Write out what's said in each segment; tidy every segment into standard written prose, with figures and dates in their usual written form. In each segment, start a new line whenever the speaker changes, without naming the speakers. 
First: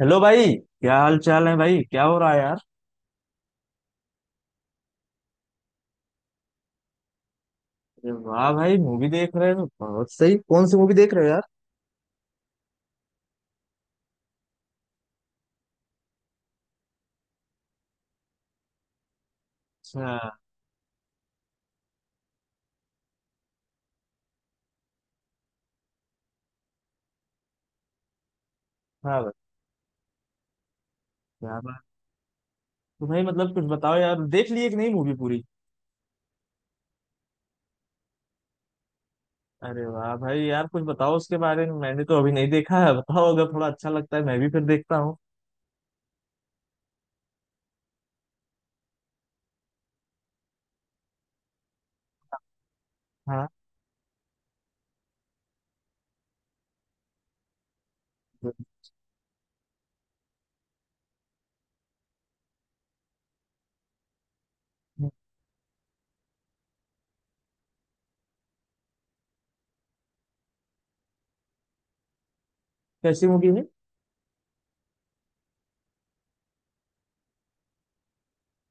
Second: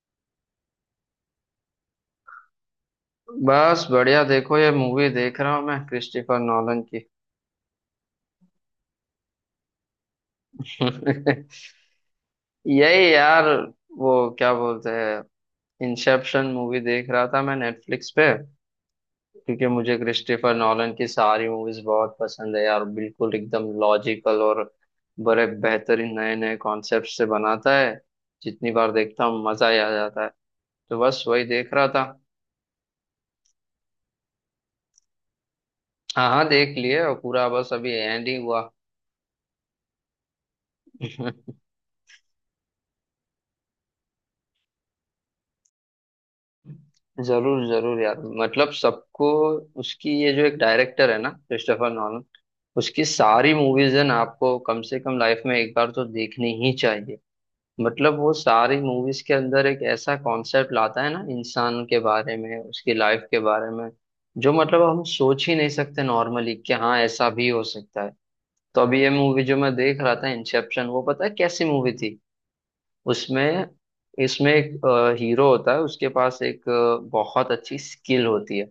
Hello भाई। क्या हाल चाल है भाई, क्या हो रहा है यार?
बस बढ़िया। देखो ये मूवी देख रहा हूँ मैं क्रिस्टोफर नॉलन की।
अरे वाह भाई, मूवी देख रहे हो, बहुत सही। कौन सी मूवी देख रहे हो यार?
यही यार, वो क्या बोलते हैं, इंसेप्शन मूवी देख रहा था मैं नेटफ्लिक्स पे। क्योंकि मुझे
अच्छा।
क्रिस्टोफर नॉलन की सारी मूवीज बहुत पसंद है यार, बिल्कुल एकदम लॉजिकल, और बड़े बेहतरीन नए नए कॉन्सेप्ट से बनाता है। जितनी बार
हाँ
देखता
भाई।
हूँ मजा ही आ जाता है। तो बस वही
क्या
देख
बात!
रहा था।
तो भाई मतलब कुछ बताओ यार, देख लिए कि नहीं मूवी पूरी?
हाँ हाँ, देख लिए, और पूरा बस अभी एंड ही हुआ।
अरे वाह भाई यार, कुछ बताओ उसके बारे में, मैंने तो अभी नहीं देखा है। बताओ, अगर थोड़ा अच्छा लगता है मैं भी फिर देखता हूँ।
जरूर जरूर यार, मतलब सबको उसकी, ये जो एक डायरेक्टर है ना क्रिस्टोफर नॉलन, उसकी
हाँ।
सारी मूवीज है ना, आपको कम से कम लाइफ में एक बार तो देखनी ही चाहिए। मतलब वो सारी मूवीज के अंदर एक ऐसा कॉन्सेप्ट लाता है ना इंसान के बारे में, उसकी लाइफ के बारे में, जो मतलब हम सोच ही नहीं सकते नॉर्मली, कि हाँ ऐसा भी हो सकता है। तो अभी ये मूवी जो मैं देख रहा था इंसेप्शन, वो पता है कैसी मूवी थी।
कैसी मूवी
उसमें
है?
इसमें एक हीरो होता है, उसके पास एक बहुत अच्छी स्किल होती है।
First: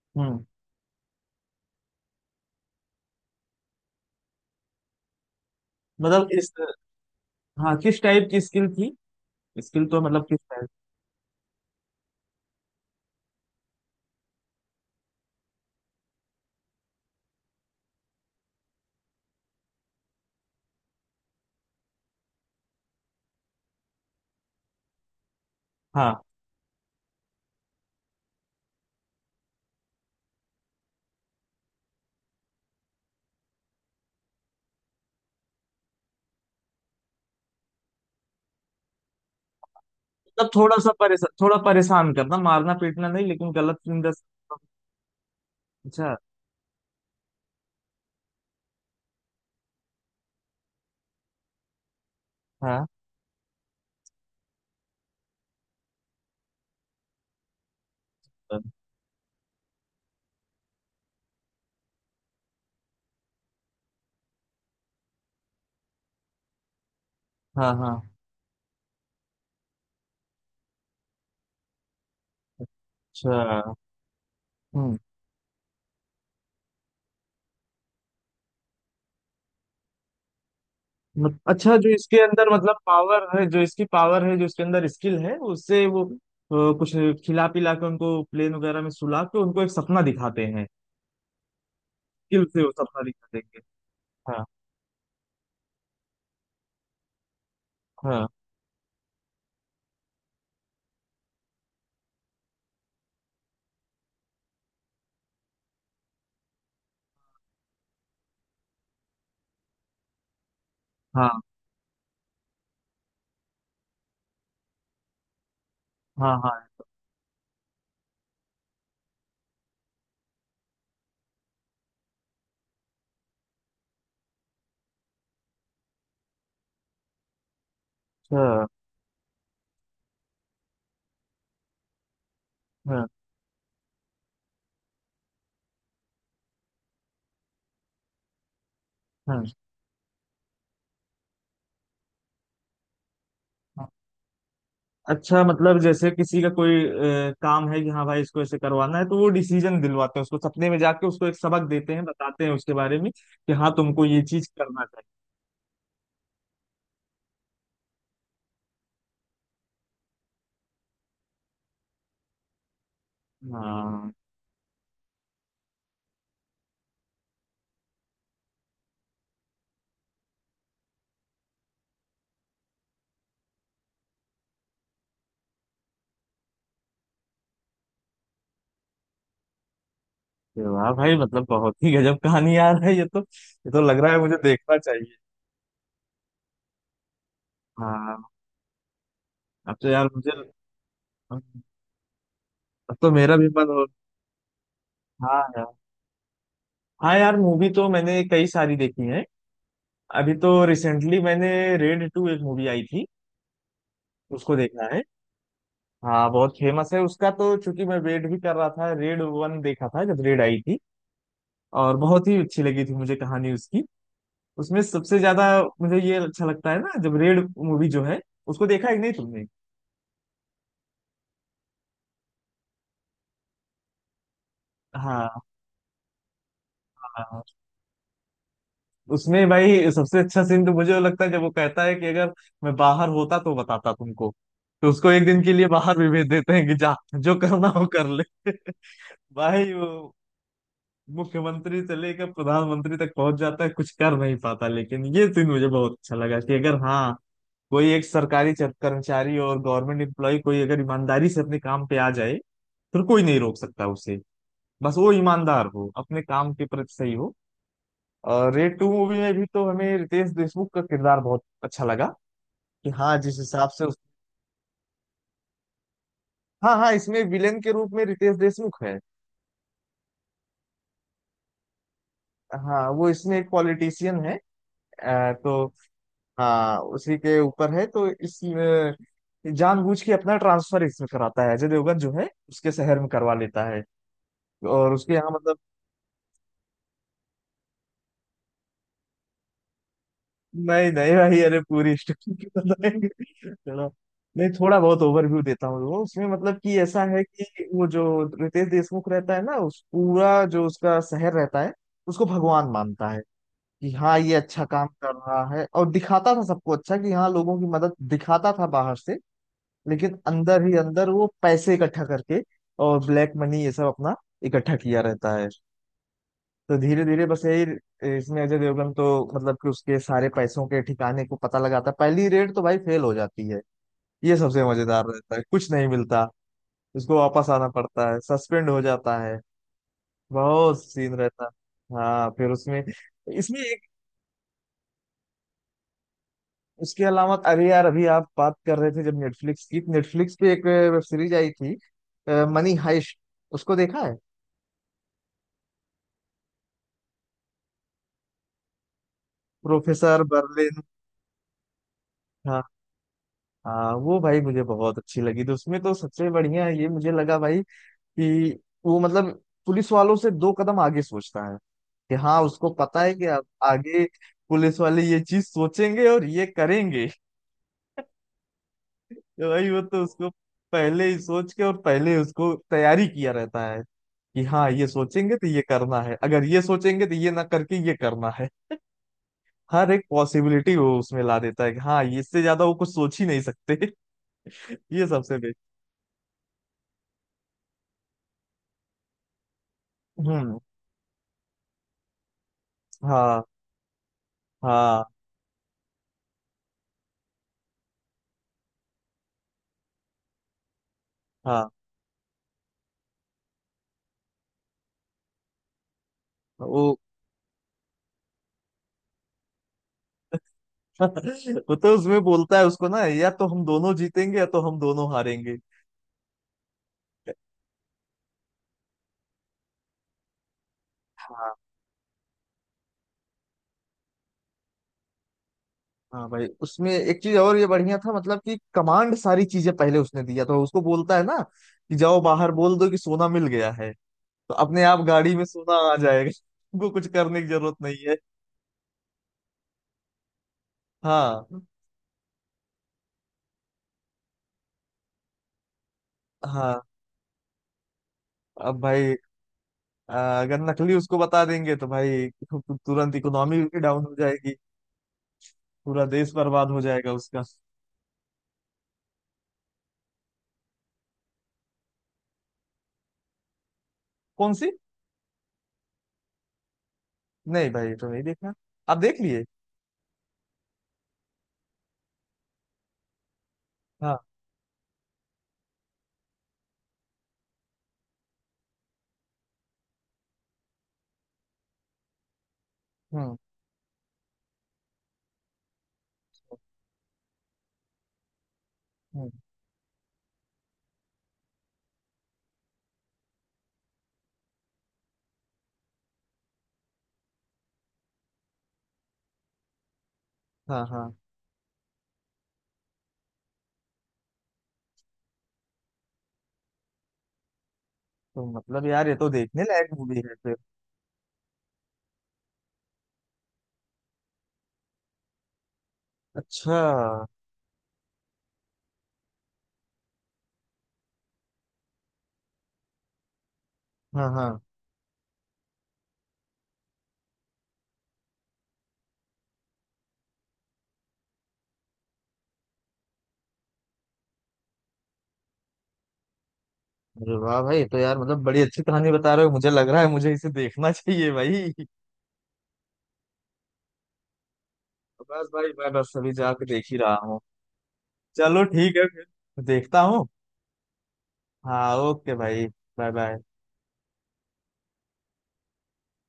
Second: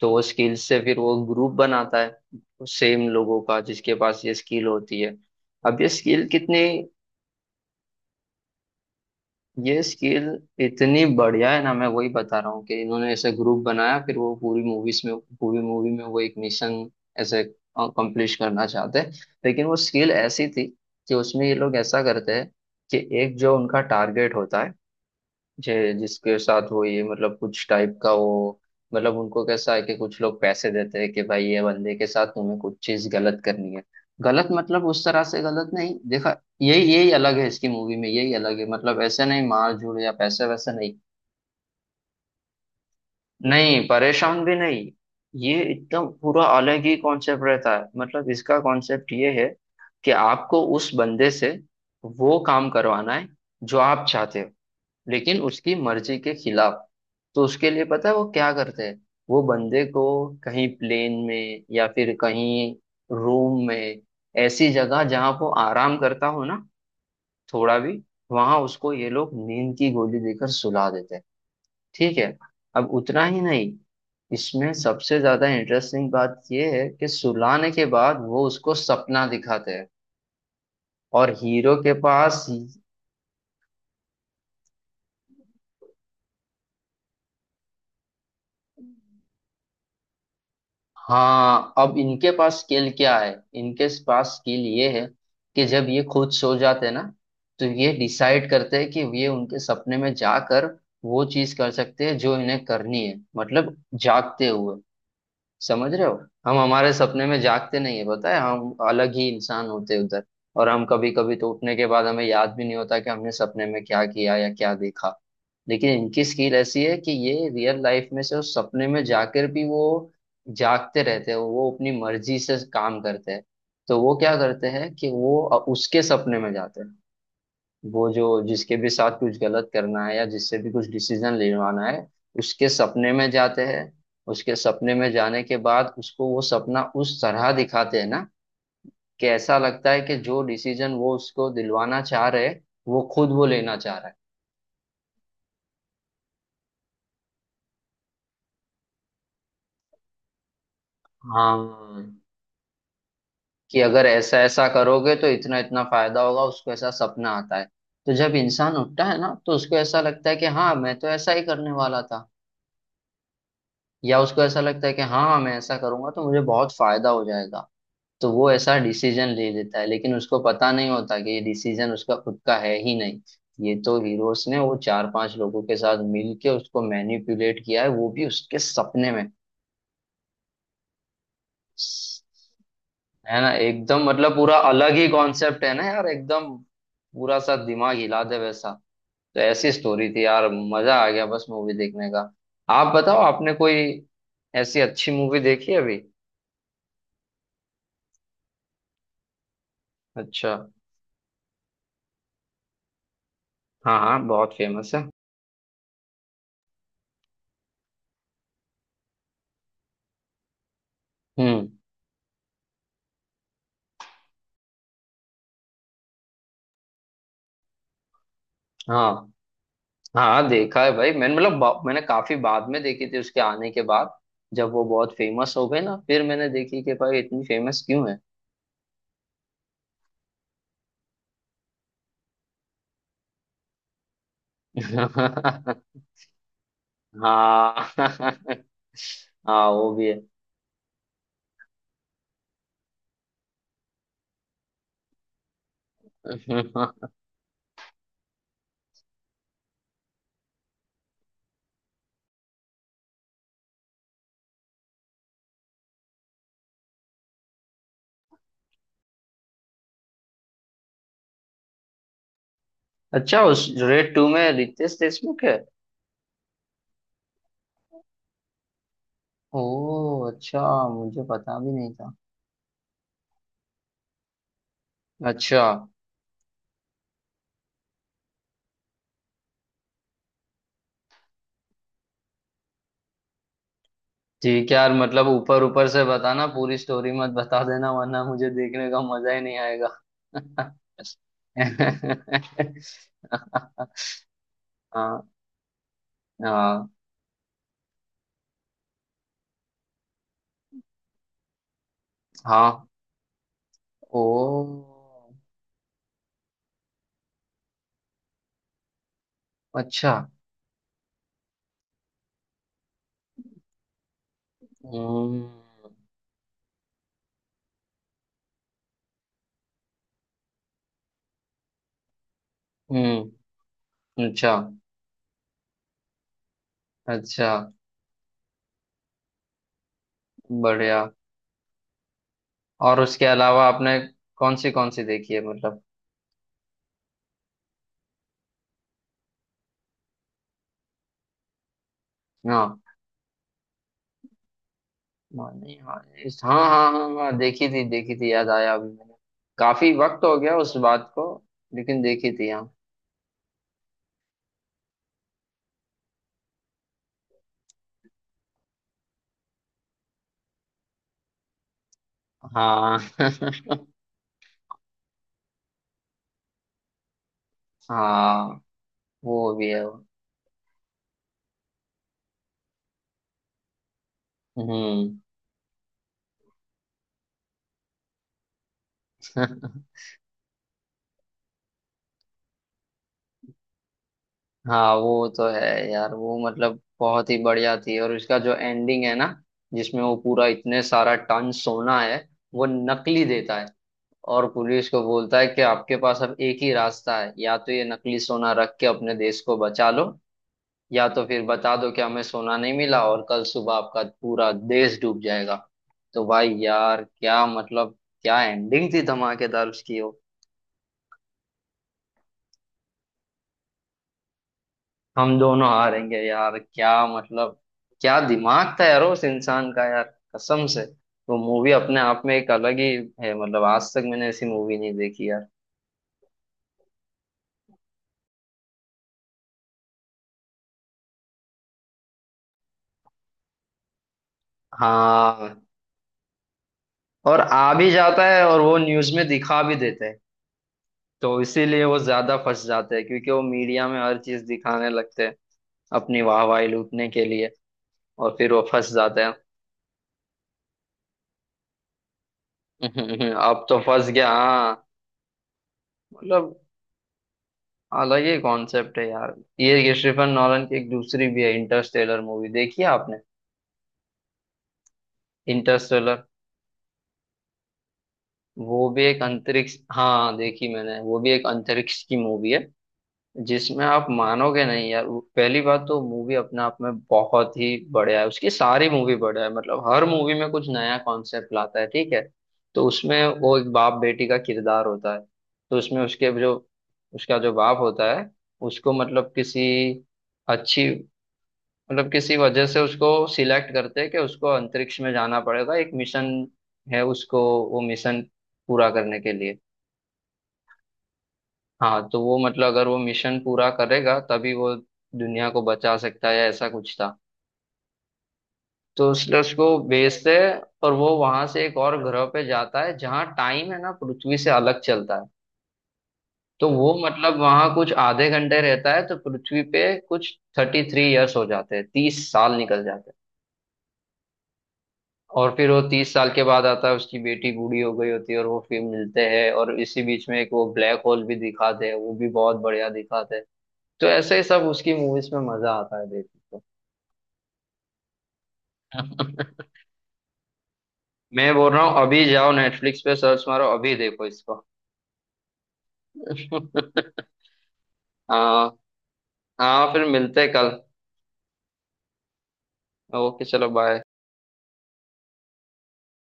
तो वो
हम्म।
स्किल से फिर वो ग्रुप बनाता है, सेम लोगों का जिसके पास ये स्किल होती है। अब ये स्किल
मतलब इस...
कितनी
हाँ, किस टाइप की स्किल थी?
ये
स्किल तो मतलब
स्किल
किस टाइप?
इतनी बढ़िया है ना, मैं वही बता रहा हूँ कि इन्होंने ऐसे ग्रुप बनाया। फिर वो पूरी मूवी में वो एक मिशन ऐसे कंप्लीट करना चाहते हैं। लेकिन वो स्किल ऐसी थी कि उसमें ये लोग ऐसा करते हैं कि एक जो उनका टारगेट होता है, जे
हाँ।
जिसके साथ वो ये, मतलब कुछ टाइप का वो, मतलब उनको कैसा है कि कुछ लोग पैसे देते हैं कि भाई ये बंदे के साथ तुम्हें कुछ चीज गलत करनी है। गलत मतलब उस तरह से गलत नहीं देखा, यही यही अलग है इसकी मूवी में, यही अलग है मतलब, ऐसे नहीं मार झूड़ या पैसे
मतलब
वैसे
थोड़ा सा
नहीं,
परेशान, थोड़ा परेशान करना, मारना पीटना नहीं लेकिन गलत
नहीं
इंदस।
परेशान भी नहीं। ये एकदम
अच्छा।
पूरा अलग ही कॉन्सेप्ट रहता है। मतलब इसका कॉन्सेप्ट ये है कि आपको उस बंदे से वो काम
हाँ
करवाना है जो आप चाहते हो, लेकिन उसकी मर्जी के खिलाफ। तो उसके लिए पता है वो क्या करते हैं, वो बंदे को कहीं प्लेन में, या फिर कहीं रूम में, ऐसी जगह जहां वो आराम करता हो ना
हाँ।
थोड़ा भी,
हाँ।
वहां उसको ये लोग नींद की गोली देकर सुला देते हैं। ठीक है। अब उतना ही नहीं,
अच्छा।
इसमें
हम्म।
सबसे ज्यादा इंटरेस्टिंग बात यह है कि सुलाने के बाद वो उसको सपना दिखाते हैं, और हीरो
अच्छा, जो
के
इसके
पास,
अंदर मतलब पावर है, जो इसकी पावर है, जो इसके अंदर स्किल है, उससे वो कुछ खिला पिला के उनको प्लेन वगैरह में सुला के उनको एक सपना दिखाते हैं।
हाँ अब इनके
स्किल
पास
से वो
स्किल
सपना
क्या
दिखा
है,
देंगे।
इनके पास
हाँ
स्किल ये है कि जब ये खुद सो जाते हैं ना तो ये
हाँ
डिसाइड करते हैं कि ये उनके सपने में जाकर वो चीज कर सकते हैं जो इन्हें करनी है, मतलब जागते हुए। समझ रहे हो, हम हमारे सपने में जागते नहीं है, पता है, हम अलग ही इंसान होते हैं उधर। और हम कभी कभी
हाँ
तो उठने के बाद हमें याद भी नहीं होता कि हमने सपने में क्या किया या क्या देखा। लेकिन इनकी
हाँ हाँ।
स्किल ऐसी है कि ये रियल लाइफ में से उस सपने में जाकर भी वो जागते रहते हैं, वो अपनी मर्जी से काम करते हैं। तो वो क्या करते हैं कि वो उसके सपने में जाते हैं, वो जो
अच्छा।
जिसके भी साथ कुछ गलत करना है या जिससे भी कुछ डिसीजन लेवाना है, उसके
हाँ
सपने में जाते हैं। उसके सपने में जाने के बाद उसको वो सपना उस तरह दिखाते हैं ना कि
हाँ
ऐसा लगता है कि जो डिसीजन वो उसको दिलवाना चाह रहे हैं, वो खुद वो लेना
हाँ।
चाह रहा है।
अच्छा, मतलब जैसे किसी का कोई काम है कि हाँ भाई इसको ऐसे करवाना है, तो वो डिसीजन दिलवाते हैं, उसको सपने में जाके उसको एक सबक देते
हाँ
हैं, बताते हैं उसके बारे में कि हाँ
कि
तुमको
अगर
ये
ऐसा
चीज
ऐसा
करना चाहिए।
करोगे तो इतना इतना फायदा होगा, उसको ऐसा सपना आता है। तो जब इंसान उठता है ना तो उसको ऐसा लगता है कि हाँ मैं तो ऐसा ही करने वाला था,
हाँ।
या उसको ऐसा लगता है कि हाँ मैं ऐसा करूंगा तो मुझे बहुत फायदा हो जाएगा। तो वो ऐसा डिसीजन ले लेता है, लेकिन उसको पता नहीं होता कि ये डिसीजन उसका खुद का है ही नहीं। ये तो हीरोस ने वो चार पांच लोगों के साथ मिल के उसको मैनिपुलेट किया है, वो भी उसके सपने में।
अरे वाह भाई, मतलब बहुत ही गजब कहानी यार है ये तो,
है ना,
ये तो लग
एकदम
रहा है
मतलब
मुझे
पूरा
देखना
अलग ही
चाहिए।
कॉन्सेप्ट है ना यार, एकदम पूरा सा दिमाग हिला
हाँ।
दे वैसा। तो ऐसी
अब तो यार
स्टोरी थी
मुझे...
यार, मजा आ गया बस मूवी देखने का। आप
अब तो
बताओ,
मेरा भी
आपने
मन
कोई
हो...
ऐसी अच्छी मूवी
हाँ
देखी
यार।
है अभी?
हाँ यार, मूवी तो मैंने कई सारी देखी है। अभी
अच्छा।
तो रिसेंटली मैंने... रेड टू एक मूवी आई थी,
हाँ हाँ, बहुत
उसको देखा
फेमस
है?
है।
हाँ, बहुत फेमस है उसका, तो चूंकि मैं वेट भी कर रहा था, रेड वन देखा था जब रेड आई थी,
हम्म।
और बहुत ही अच्छी लगी थी मुझे कहानी उसकी। उसमें सबसे ज्यादा मुझे ये अच्छा लगता है ना, जब रेड मूवी जो है, उसको देखा है कि नहीं
हाँ
तुमने?
हाँ देखा है भाई मैंने, मतलब मैंने काफी बाद में देखी थी उसके आने के बाद। जब वो बहुत
हाँ
फेमस हो गए ना, फिर मैंने देखी कि भाई
हाँ।
इतनी फेमस क्यों है।
उसमें भाई सबसे अच्छा सीन तो मुझे वो लगता है जब वो कहता है कि अगर मैं बाहर होता तो बताता तुमको। तो उसको एक दिन के लिए बाहर भी भेज देते हैं कि जा, जो करना
हाँ
हो कर ले।
हाँ
भाई
वो भी
वो
है।
मुख्यमंत्री से लेकर प्रधानमंत्री तक पहुंच जाता है, कुछ कर नहीं पाता। लेकिन ये सीन मुझे बहुत अच्छा लगा कि अगर हाँ कोई एक सरकारी कर्मचारी और गवर्नमेंट एम्प्लॉय कोई अगर ईमानदारी से अपने काम पे आ जाए, फिर कोई नहीं रोक सकता उसे। बस वो ईमानदार हो, अपने काम के प्रति सही हो। और रेड टू मूवी में भी तो हमें रितेश देशमुख का किरदार बहुत अच्छा लगा, कि हाँ
अच्छा,
जिस
उस
हिसाब से उस...
रेड टू में रितेश देशमुख है?
हाँ हाँ, इसमें विलेन के रूप में रितेश देशमुख है।
ओ अच्छा, मुझे पता भी नहीं था।
हाँ वो इसमें एक पॉलिटिशियन है।
अच्छा।
तो हाँ उसी के ऊपर है, तो इस जानबूझ के अपना ट्रांसफर इसमें कराता है, अजय देवगन जो है उसके शहर में करवा लेता है।
ठीक है यार,
और उसके
मतलब
यहाँ मतलब...
ऊपर ऊपर से बताना, पूरी स्टोरी मत बता देना वरना मुझे देखने का मजा ही नहीं आएगा।
नहीं नहीं भाई, अरे पूरी स्टोरी क्यों बताएंगे। चलो, नहीं थोड़ा बहुत
हाँ
ओवरव्यू देता हूँ। वो उसमें मतलब कि
हाँ
ऐसा है कि वो जो रितेश देशमुख रहता है ना, उस पूरा जो उसका शहर रहता है, उसको भगवान
हाँ।
मानता है कि हाँ
ओ
ये अच्छा काम कर रहा है। और दिखाता था सबको अच्छा कि हाँ लोगों की मदद, दिखाता था बाहर से।
अच्छा।
लेकिन अंदर ही अंदर वो पैसे इकट्ठा करके और ब्लैक मनी ये सब अपना इकट्ठा किया रहता है।
हम्म।
तो धीरे धीरे बस यही, इसमें अजय देवगन तो मतलब कि उसके सारे पैसों के ठिकाने को पता लगाता है। पहली रेड तो भाई फेल हो जाती
हम्म।
है, ये
अच्छा।
सबसे मजेदार रहता है, कुछ नहीं मिलता। उसको
अच्छा,
वापस आना पड़ता है, सस्पेंड हो जाता है। बहुत
बढ़िया।
सीन रहता है हाँ फिर उसमें।
और उसके
इसमें
अलावा
एक...
आपने कौन सी देखी है, मतलब?
उसके अलावा अरे यार, अभी आप बात कर रहे थे, जब नेटफ्लिक्स पे एक वेब सीरीज आई थी, मनी
हाँ,
हाइस्ट, उसको देखा है?
मानी, हाँ हाँ हाँ हाँ हाँ, देखी थी देखी थी, याद आया अभी मैंने, काफी वक्त
प्रोफेसर
हो गया उस
बर्लिन।
बात को, लेकिन देखी थी हाँ।
हाँ हाँ। वो भाई मुझे बहुत अच्छी लगी, तो उसमें तो सबसे बढ़िया ये मुझे लगा भाई कि वो मतलब पुलिस वालों से दो कदम आगे सोचता है। कि हाँ उसको
हाँ
पता है कि अब आगे पुलिस वाले ये चीज सोचेंगे और ये करेंगे,
हाँ
तो
वो भी
भाई
है
वो
वो।
तो उसको पहले ही सोच के, और पहले उसको तैयारी किया रहता है कि हाँ ये
हम्म
सोचेंगे तो ये करना है, अगर ये सोचेंगे तो ये ना करके ये करना है। हर एक पॉसिबिलिटी वो उसमें ला देता है कि हाँ ये इससे ज्यादा वो कुछ सोच ही नहीं सकते।
हाँ,
ये
वो
सबसे
तो
बेस्ट।
है। यार वो मतलब बहुत ही बढ़िया थी, और इसका जो एंडिंग है ना, जिसमें वो पूरा
हम्म।
इतने सारा टन सोना है वो नकली
हाँ
देता है, और पुलिस को
हाँ
बोलता है कि आपके पास अब एक ही रास्ता है, या तो ये नकली सोना रख के अपने देश को बचा लो, या तो फिर
हाँ
बता दो कि हमें सोना नहीं मिला और कल सुबह आपका पूरा देश डूब जाएगा। तो भाई
वो...
यार क्या मतलब, क्या एंडिंग थी धमाकेदार उसकी।
वो तो उसमें बोलता है उसको ना, या तो हम दोनों जीतेंगे या तो हम दोनों
हम
हारेंगे।
दोनों हारेंगे यार, क्या मतलब, क्या दिमाग था यार उस इंसान का यार, कसम से। वो
हाँ।
मूवी अपने आप में एक अलग ही है, मतलब आज तक मैंने ऐसी मूवी नहीं देखी यार।
हाँ भाई, उसमें एक चीज और ये बढ़िया था, मतलब कि कमांड सारी चीजें पहले उसने दिया तो उसको बोलता है ना कि जाओ बाहर बोल दो कि सोना मिल गया है। तो अपने आप गाड़ी में
हाँ,
सोना आ जाएगा, तुमको कुछ
और
करने की
आ
जरूरत
भी
नहीं है।
जाता है, और वो न्यूज में दिखा भी देते हैं। तो
हाँ
इसीलिए वो ज्यादा फंस जाते हैं क्योंकि वो मीडिया में हर चीज दिखाने लगते हैं अपनी वाहवाही
हाँ।
लूटने के लिए, और फिर वो
अब
फंस
भाई
जाते हैं।
अगर नकली उसको बता देंगे, तो भाई तु- तु- तुरंत
अब
इकोनॉमी
तो फंस
डाउन हो
गया
जाएगी,
हाँ।
पूरा देश
मतलब
बर्बाद हो जाएगा उसका।
अलग ही कॉन्सेप्ट है यार। ये क्रिस्टोफर नॉलन की एक दूसरी भी है इंटरस्टेलर, मूवी देखी है आपने?
कौन सी?
इंटरस्टेलर,
नहीं भाई तो नहीं देखा।
वो भी
आप
एक
देख लिए?
अंतरिक्ष, हाँ देखी मैंने, वो भी एक अंतरिक्ष की मूवी है, जिसमें आप
हाँ।
मानोगे नहीं यार। पहली बात तो मूवी अपने आप में बहुत ही बढ़िया है, उसकी सारी मूवी बढ़िया है, मतलब हर मूवी में कुछ नया कॉन्सेप्ट लाता है, ठीक है। तो उसमें
हम्म।
वो एक बाप बेटी का किरदार होता है। तो उसमें उसके जो, उसका जो बाप होता है, उसको मतलब
हम्म,
किसी अच्छी, मतलब किसी वजह से उसको सिलेक्ट करते हैं कि उसको अंतरिक्ष में जाना पड़ेगा, एक मिशन है उसको, वो मिशन पूरा करने के लिए।
हाँ हाँ।
हाँ, तो वो मतलब अगर वो मिशन पूरा करेगा तभी वो दुनिया को बचा सकता है, ऐसा कुछ था।
तो मतलब
तो
यार ये तो
उसने उसको
देखने लायक मूवी
भेजते
है
हैं,
फिर।
और वो वहां से एक और ग्रह पे जाता है जहाँ टाइम है ना पृथ्वी से अलग चलता है। तो
अच्छा।
वो मतलब वहां कुछ आधे घंटे रहता है तो पृथ्वी पे कुछ 33 ईयर्स हो जाते हैं, 30 साल निकल जाते हैं।
हाँ हाँ।
और फिर वो 30 साल के बाद आता है, उसकी बेटी बूढ़ी हो गई होती है, और वो फिर मिलते हैं, और इसी बीच में एक वो ब्लैक होल भी दिखाते हैं, वो भी बहुत बढ़िया दिखाते हैं। तो ऐसे ही सब उसकी मूवीज में मजा आता है देखने
अरे वाह भाई, तो यार मतलब बड़ी अच्छी कहानी बता रहे हो,
को।
मुझे लग रहा है मुझे इसे देखना चाहिए
मैं बोल
भाई।
रहा हूँ अभी जाओ नेटफ्लिक्स पे सर्च मारो, अभी देखो इसको।
तो बस भाई मैं बस अभी जाके देख ही रहा हूँ।
हाँ।
चलो ठीक है फिर
हाँ
देखता
फिर
हूँ।
मिलते हैं कल।
हाँ ओके भाई। Bye bye.
ओके चलो, बाय।